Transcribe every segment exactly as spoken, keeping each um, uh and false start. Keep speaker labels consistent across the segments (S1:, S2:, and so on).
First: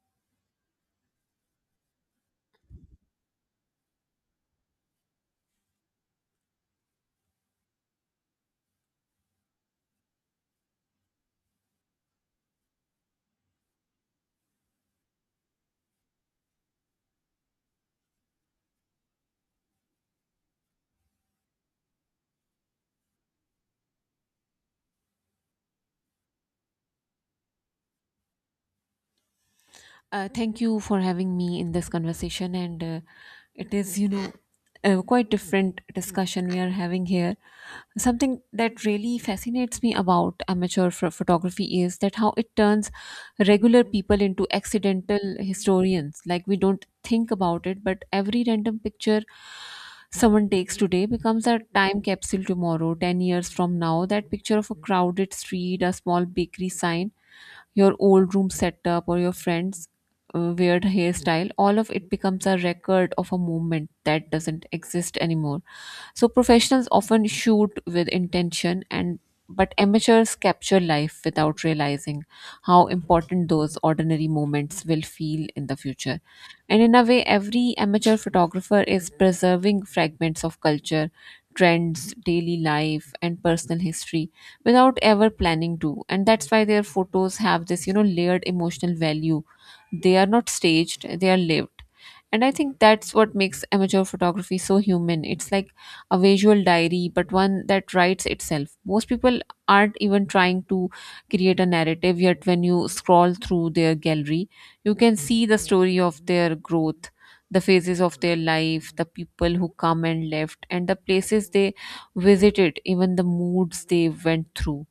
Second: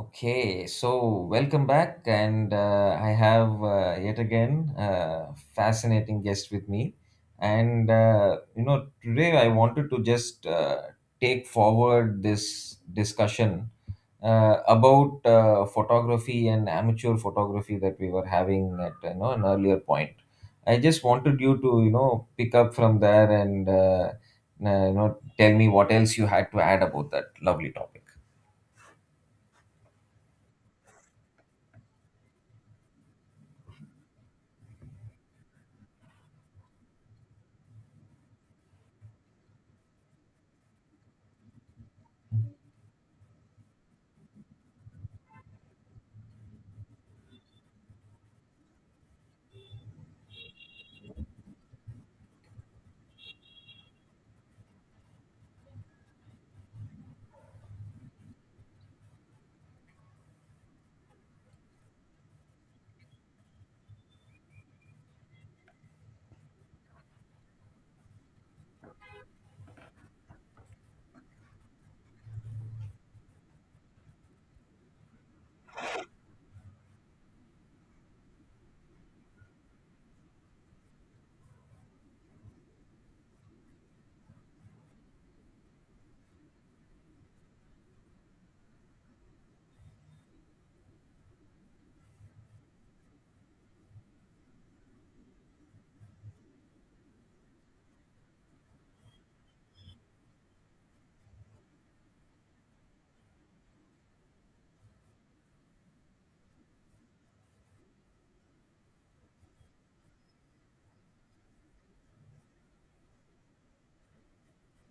S1: Okay, so welcome back, and uh, I have uh, yet again a fascinating guest with me. And uh, you know, today I wanted to just uh, take forward this discussion uh, about uh, photography and amateur photography that we were having at you know an earlier point. I just wanted you to you know pick up from there, and uh, you know tell me what else you had to add about that lovely topic.
S2: Uh, thank you for having me in this conversation, and uh, it is, you know, a quite different discussion we are having here. Something that really fascinates me about amateur ph- photography is that how it turns regular people into accidental historians. Like we don't think about it, but every random picture someone takes today becomes a time capsule tomorrow, ten years from now. That picture of a crowded street, a small bakery sign your old room setup or your friend's uh, weird hairstyle, all of it becomes a record of a moment that doesn't exist anymore. So professionals often shoot with intention and but amateurs capture life without realizing how important those ordinary moments will feel in the future. And in a way, every amateur photographer is preserving fragments of culture, trends, daily life, and personal history without ever planning to, and that's why their photos have this you know layered emotional value. They are not staged, they are lived. And I think that's what makes amateur photography so human. It's like a visual diary, but one that writes itself. Most people aren't even trying to create a narrative, yet when you scroll through their gallery you can see the story of their growth, the phases of their life, the people who come and left, and the places they visited, even the moods they went through.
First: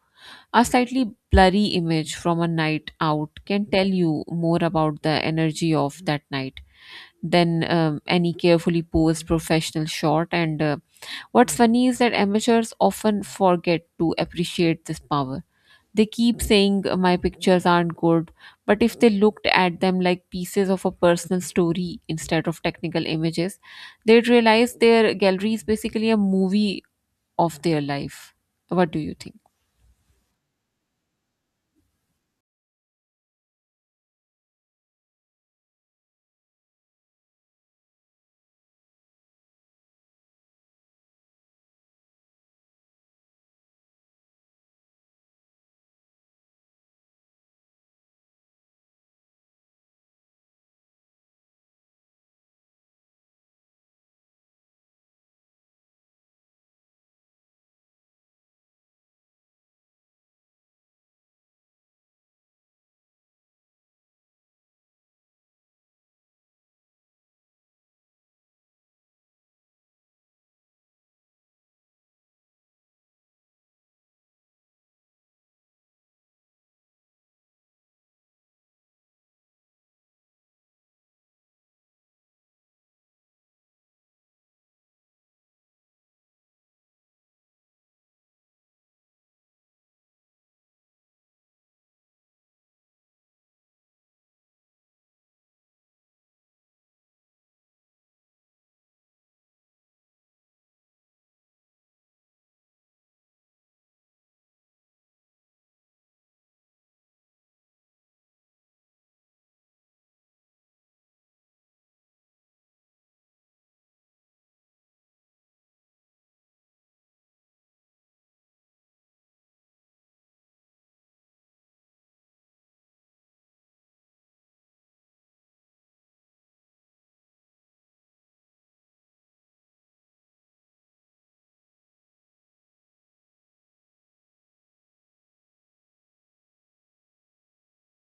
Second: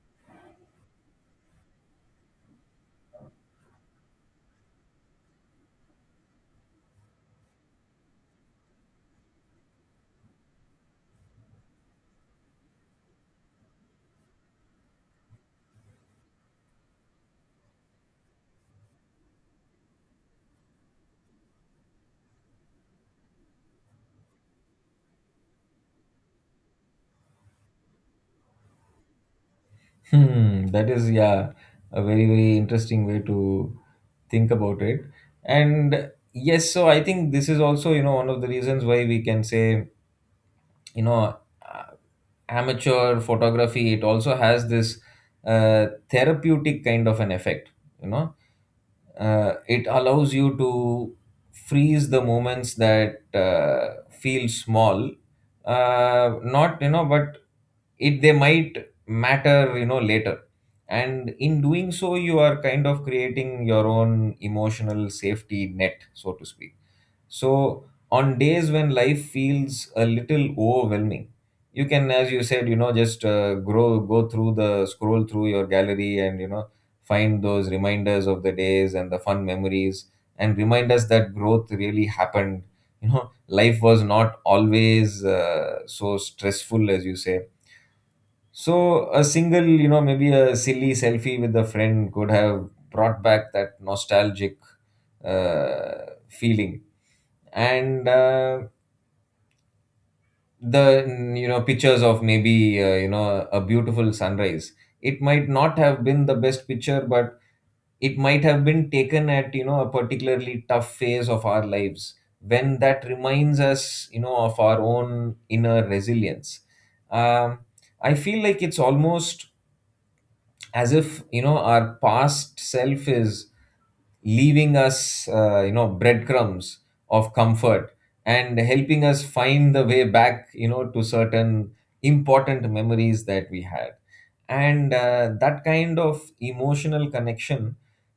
S2: A slightly blurry image from a night out can tell you more about the energy of that night than um, any carefully posed professional shot. And uh, what's funny is that amateurs often forget to appreciate this power. They keep saying uh, my pictures aren't good, but if they looked at them like pieces of a personal story instead of technical images, they'd realize their gallery is basically a movie of their life. What do you think?
S1: Hmm, that is, yeah, a very, very interesting way to think about it. And yes, so I think this is also you know one of the reasons why we can say, you know uh, amateur photography, it also has this uh, therapeutic kind of an effect. You know, uh, it allows you to freeze the moments that uh, feel small, uh, not, you know, but it they might matter, you know later. And in doing so, you are kind of creating your own emotional safety net, so to speak. So on days when life feels a little overwhelming, you can, as you said, you know just uh, grow go through the scroll through your gallery and you know find those reminders of the days and the fun memories, and remind us that growth really happened. You know life was not always uh, so stressful, as you say. So a single, you know, maybe a silly selfie with a friend, could have brought back that nostalgic uh, feeling. And uh, the mm, you know pictures of maybe uh, you know a beautiful sunrise. It might not have been the best picture, but it might have been taken at you know a particularly tough phase of our lives, when that reminds us you know of our own inner resilience. Um, I feel like it's almost as if you know our past self is leaving us uh, you know breadcrumbs of comfort, and helping us find the way back you know to certain important memories that we had. And uh, that kind of emotional connection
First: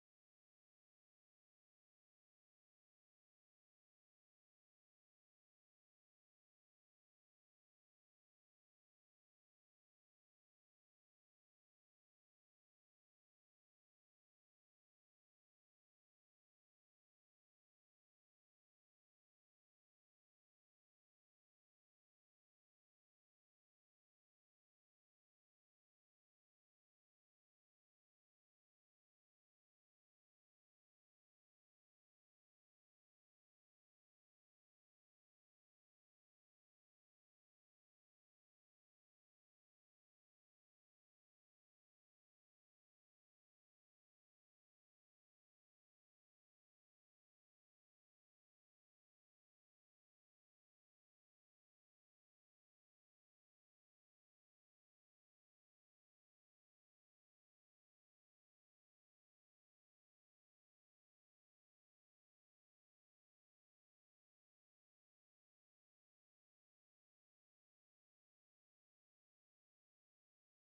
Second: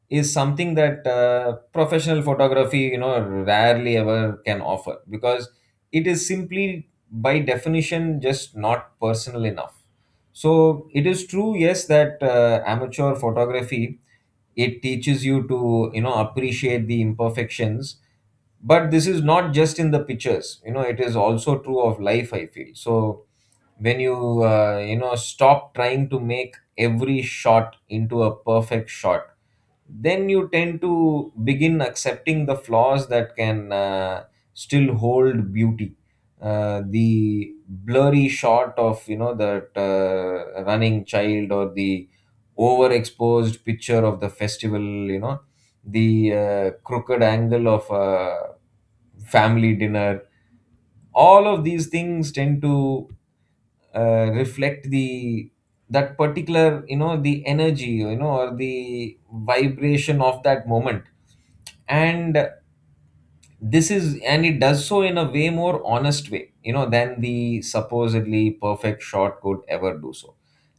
S1: is something that uh, professional photography you know rarely ever can offer, because it is simply by definition just not personal enough. So it is true, yes, that uh, amateur photography, it teaches you to you know appreciate the imperfections. But this is not just in the pictures, you know it is also true of life, I feel. So when you uh, you know stop trying to make every shot into a perfect shot, then you tend to begin accepting the flaws that can uh, still hold beauty. Uh, the blurry shot of you know that uh, running child, or the overexposed picture of the festival, you know the uh, crooked angle of a family dinner, all of these things tend to uh, reflect the that particular, you know the energy, you know or the vibration of that moment. And this is and it does so in a way more honest way, you know than the supposedly perfect shot could ever do so.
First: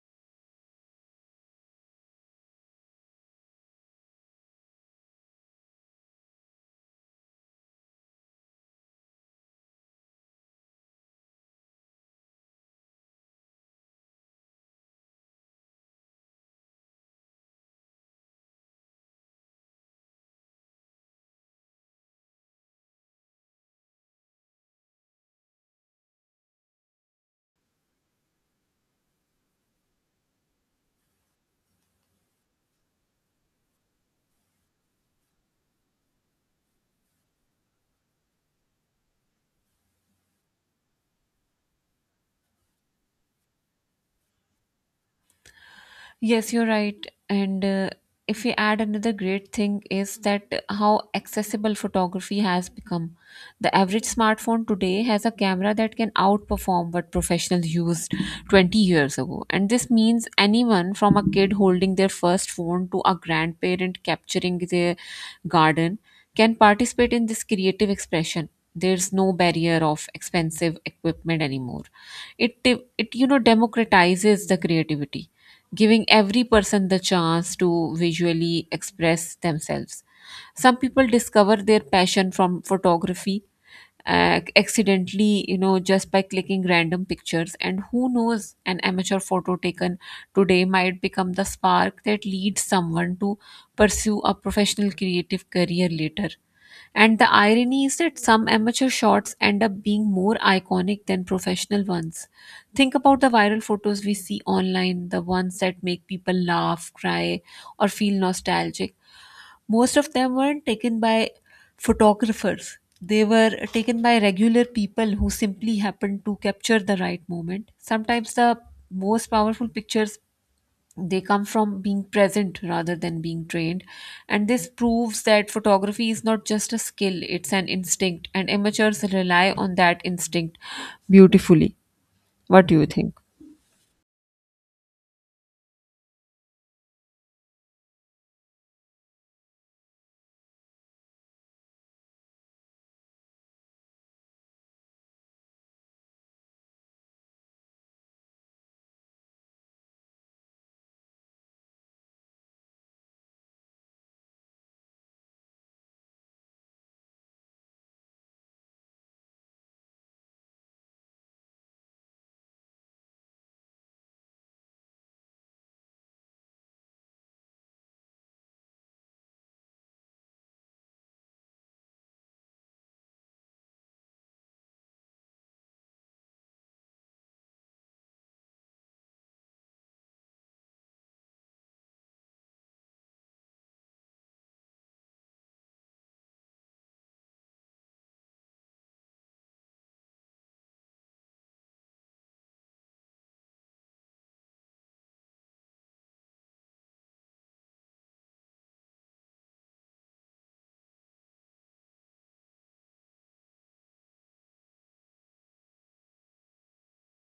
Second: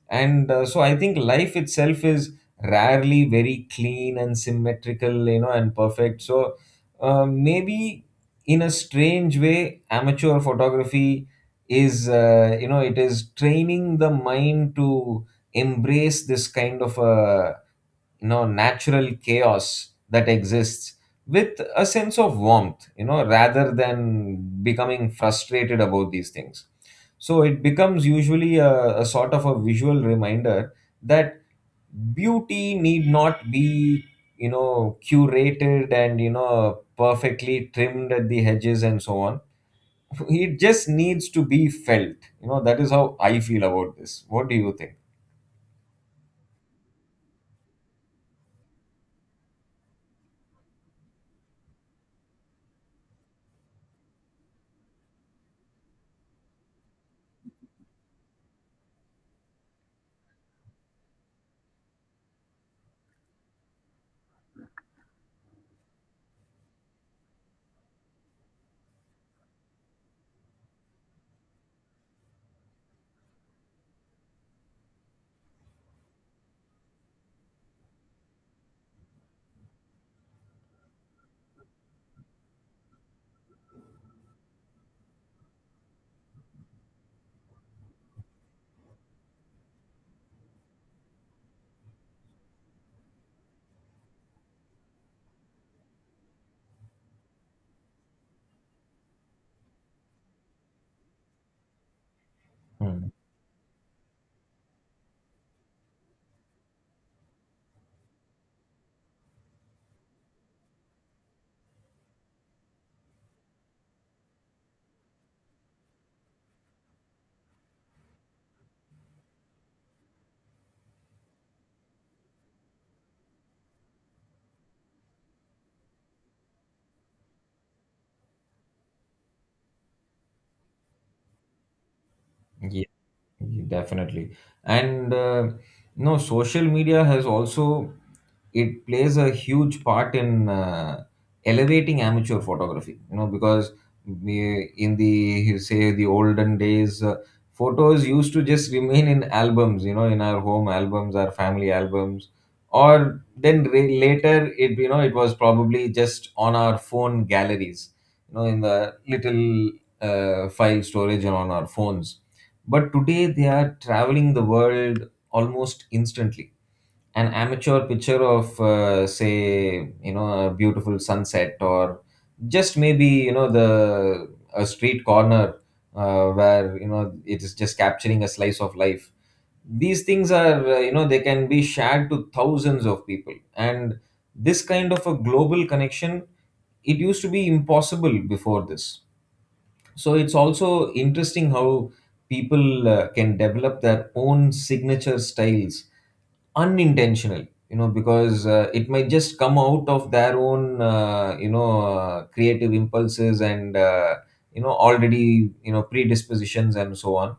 S1: And uh, so I think life itself is rarely very clean and symmetrical, you know and perfect. So uh, maybe, in a strange way, amateur photography is uh, you know it is training the mind to embrace this kind of a you know natural chaos that exists, with a sense of warmth, you know rather than becoming frustrated about these things. So it becomes, usually, a, a sort of a visual reminder that beauty need not be you know curated and you know perfectly trimmed at the hedges and so on. It just needs to be felt. You know that is how I feel about this. What do you think?
S2: Yes, you're right. And uh, if we add another great thing is that how accessible photography has become. The average smartphone today has a camera that can outperform what professionals used twenty years ago. And this means anyone from a kid holding their first phone to a grandparent capturing their garden can participate in this creative expression. There's no barrier of expensive equipment anymore. It it you know democratizes the creativity, giving every person the chance to visually express themselves. Some people discover their passion from photography uh, accidentally, you know, just by clicking random pictures. And who knows, an amateur photo taken today might become the spark that leads someone to pursue a professional creative career later. And the irony is that some amateur shots end up being more iconic than professional ones. Think
S1: Hmm.
S2: about the viral photos we see online, the ones that make people laugh, cry, or feel nostalgic. Most of them weren't taken by photographers. They were taken by regular people who simply happened to capture the right moment. Sometimes the most powerful pictures, they come from being present rather than being trained. And this proves that photography is not just a skill, it's an instinct, and amateurs rely on that instinct beautifully. What do you think?
S1: Definitely. And uh, no, social media has also it plays a huge part in uh, elevating amateur photography, you know because we, in the, say, the olden days, uh, photos used to just remain in albums, you know in our home albums, our family albums, or then re- later, it you know it was probably just on our phone galleries, you know in the little uh, file storage, and on our phones. But today they are traveling the world almost instantly. An amateur picture of, uh, say, you know a beautiful sunset, or just maybe, you know the a street corner, uh, where, you know it is just capturing a slice of life, these things are uh, you know they can be shared to thousands of people. And this kind of a global connection, it used to be impossible before this. So it's also interesting how people uh, can develop their own signature styles, unintentional, you know because uh, it might just come out of their own uh, you know uh, creative impulses, and uh, you know already, you know predispositions and so on.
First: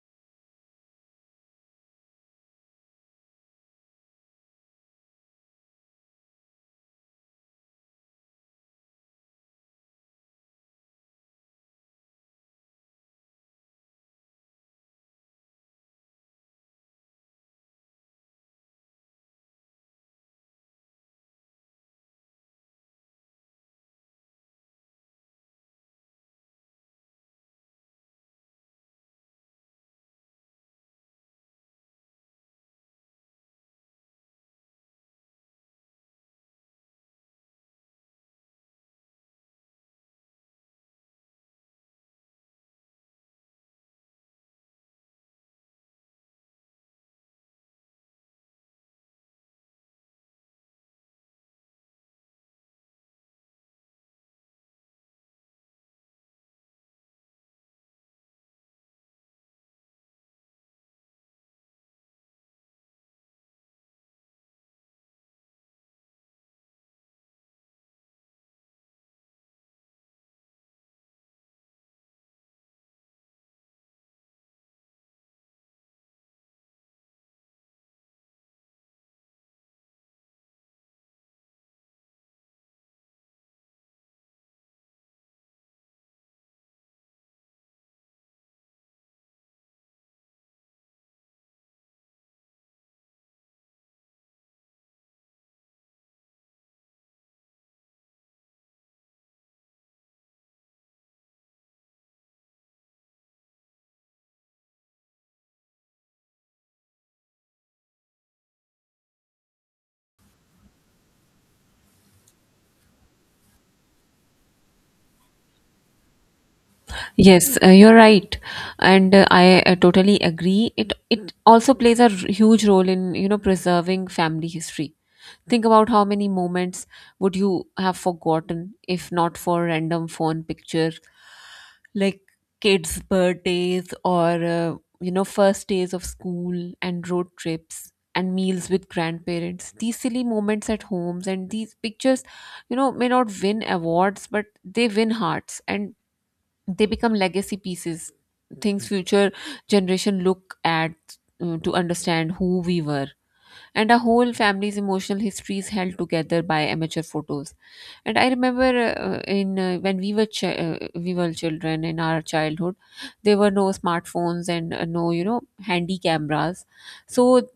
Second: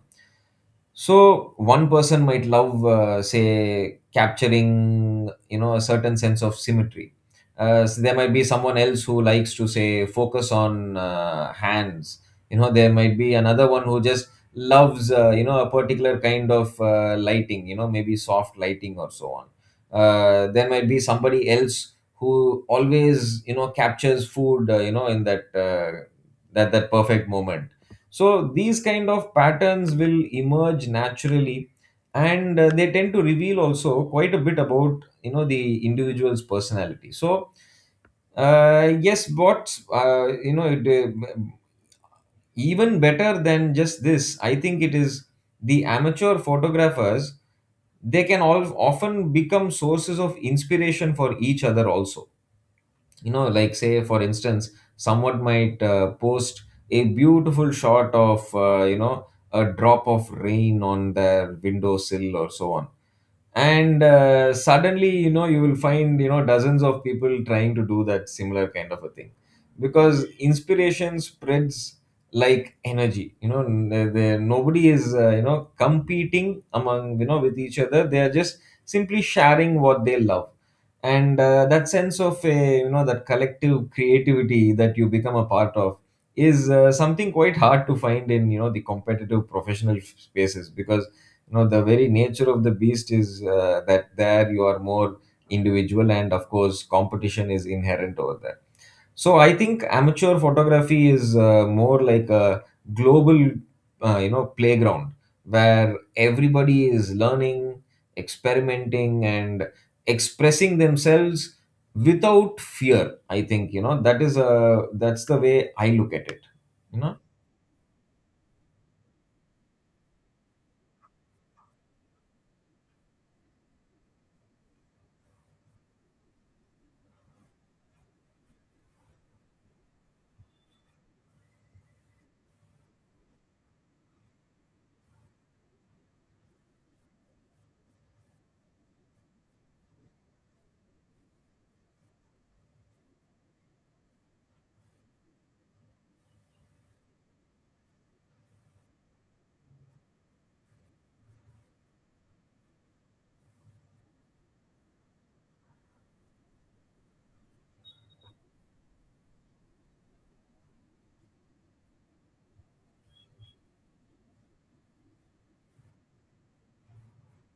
S1: So one person might love, uh, say, capturing you know a certain sense of symmetry. Uh, so there might be someone else who likes to, say, focus on uh, hands. You know there might be another one who just loves, uh, you know a particular kind of uh, lighting, you know maybe soft lighting or so on. Uh, there might be somebody else who always you know captures food, uh, you know in that uh, that that perfect moment. So these kind of patterns will emerge naturally. And uh, they tend to reveal also quite a bit about you know the individual's personality. So uh, yes, what uh, you know it, uh, even better than just this, I think it is the amateur photographers, they can all often become sources of inspiration for each other also. You know like, say, for instance, someone might uh, post a beautiful shot of uh, you know a drop of rain on their windowsill or so on, and uh, suddenly you know you will find you know dozens of people trying to do that similar kind of a thing, because inspiration spreads like energy. You know n- there, nobody is uh, you know competing among you know with each other. They are just simply sharing what they love. And uh, that sense of a you know that collective creativity that you become a part of is uh, something quite hard to find in you know the competitive professional spaces, because you know the very nature of the beast is uh, that there, you are more individual, and of course competition is inherent over there. So I think amateur photography is uh, more like a global, uh, you know playground, where everybody is learning, experimenting, and expressing themselves without fear. I think you know that is a that's the way I look at it you
S2: Yes, uh, you're right, and uh, I uh, totally agree. It it also plays a r- huge role in you know preserving family history. Think about how many moments would you have forgotten if not for random phone picture, like kids' birthdays or uh, you know first days of school, and road trips and meals with grandparents, these silly moments at homes. And these pictures, you know, may not win awards but they win hearts, and they become legacy pieces, things future generation look at uh, to understand who we were. And our whole family's emotional history is held together by amateur photos. And I remember uh, in uh, when we were ch- uh, we were children in our childhood there were no smartphones, and uh, no you know handy cameras. So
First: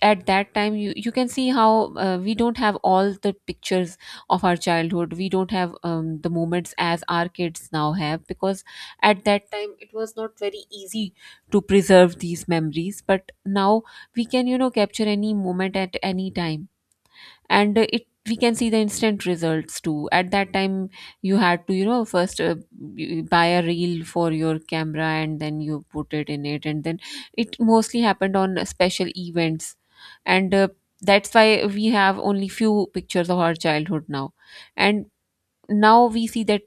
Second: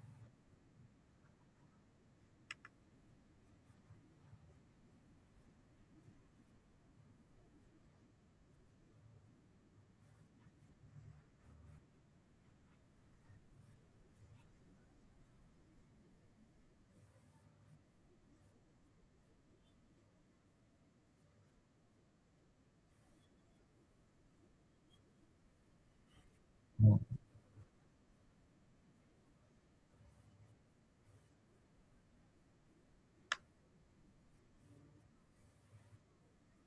S2: at that time you, you can see how uh, we don't have all the pictures of our childhood. We don't have um, the moments as our kids now have, because at that time it was not very easy to preserve these memories. But now we can, you know, capture any moment at any time. And uh, it we can see the instant results too. At that time you had to, you know, first uh, you buy a reel for your camera and then you put it in it and
S1: know
S2: then it mostly happened on special events. And uh, that's why we have only few pictures of our childhood now. And now we see that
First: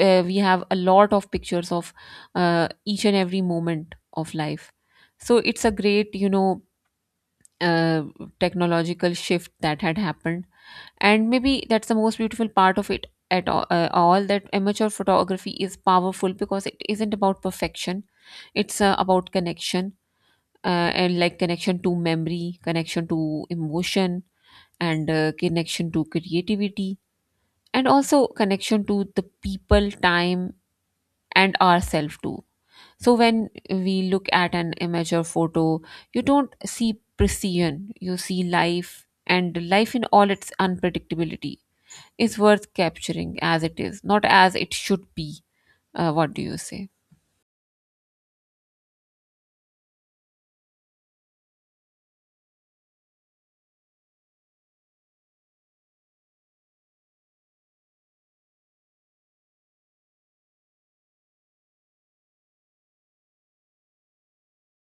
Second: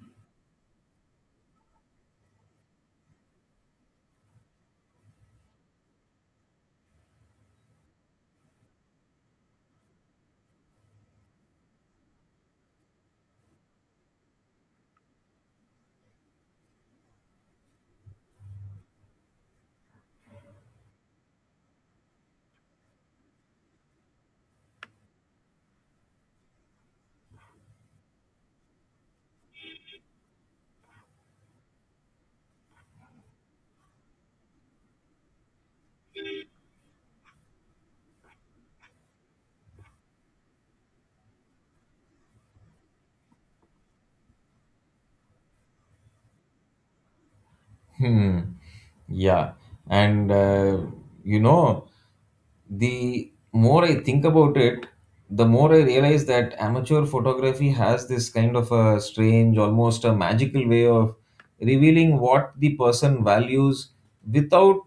S2: uh, we have a lot of pictures of uh, each and every moment of life. So it's a great, you know, uh, technological shift that had happened. And maybe that's the most beautiful part of it at all, uh, all that amateur photography is powerful because it isn't about perfection. It's uh, about connection. uh, and like connection to memory, connection to emotion, and uh, connection to creativity, and also connection to the people time and ourselves too. So when we look at an image or photo, you don't see precision, you see life. And life in all its unpredictability is worth capturing as it is, not as it should be. Uh, what do you say?
S1: Hmm. Yeah. And uh, you know, the more I think about it, the more I realize that amateur photography has this kind of a strange, almost a magical way of revealing what the person values, without,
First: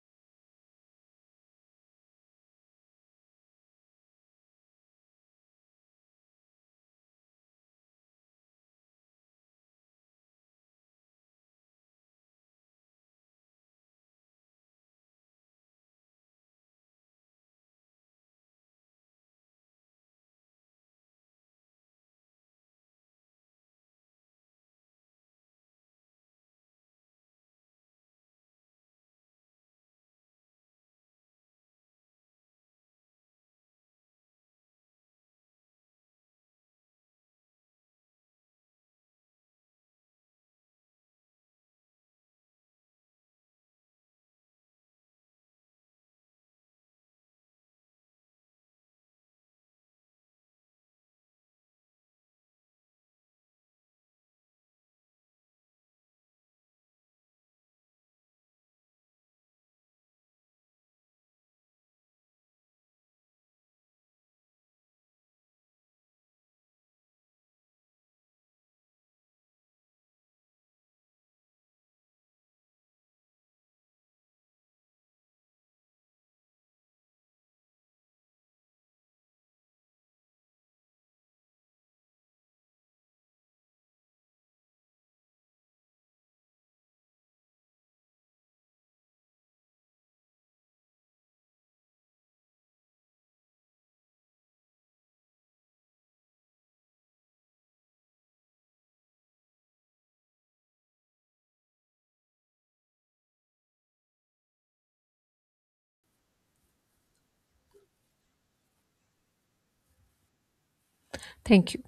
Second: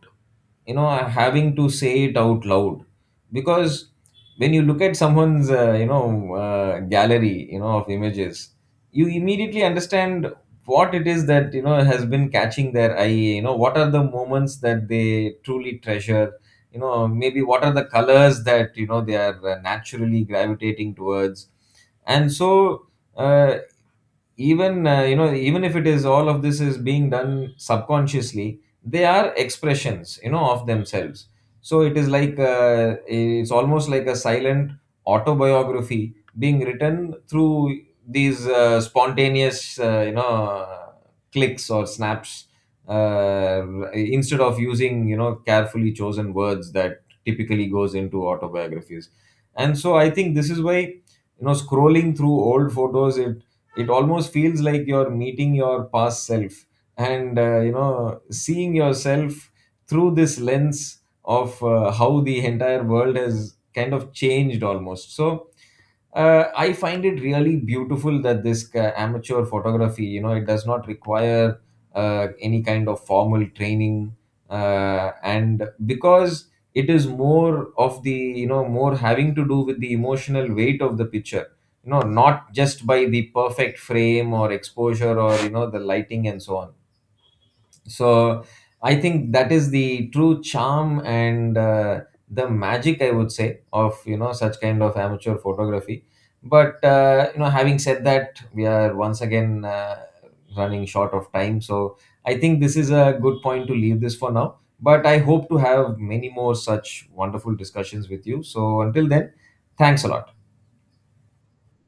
S1: you know, having to say it out loud. Because when you look at someone's, uh, you know, uh, gallery, you know, of images, you immediately understand what it is that you know has been catching their eye, you know what are the moments that they truly treasure, you know maybe what are the colors that you know they are uh, naturally gravitating towards, and so, uh, even uh, you know even if it is all of this is being done subconsciously, they are expressions, you know of themselves. So it is like uh, it's almost like a silent autobiography being written through these uh, spontaneous, uh, you know clicks or snaps, uh, instead of using you know carefully chosen words that typically goes into autobiographies. And so I think this is why you know scrolling through old photos, it it almost feels like you're meeting your past self, and uh, you know seeing yourself through this lens of, uh, how the entire world has kind of changed, almost. So uh, I find it really beautiful that this uh, amateur photography, you know, it does not require uh, any kind of formal training, uh, and because it is more of the, you know, more having to do with the emotional weight of the picture, you know, not just by the perfect frame or exposure, or you know the lighting and so on. So I think that is the true charm, and uh, the magic, I would say, of you know such kind of amateur photography. But uh, you know having said that, we are once again uh, running short of time. So I think this is a good point to leave this for now, but I hope to have many more such wonderful discussions with you. So until then, thanks a lot.
S2: Thank you.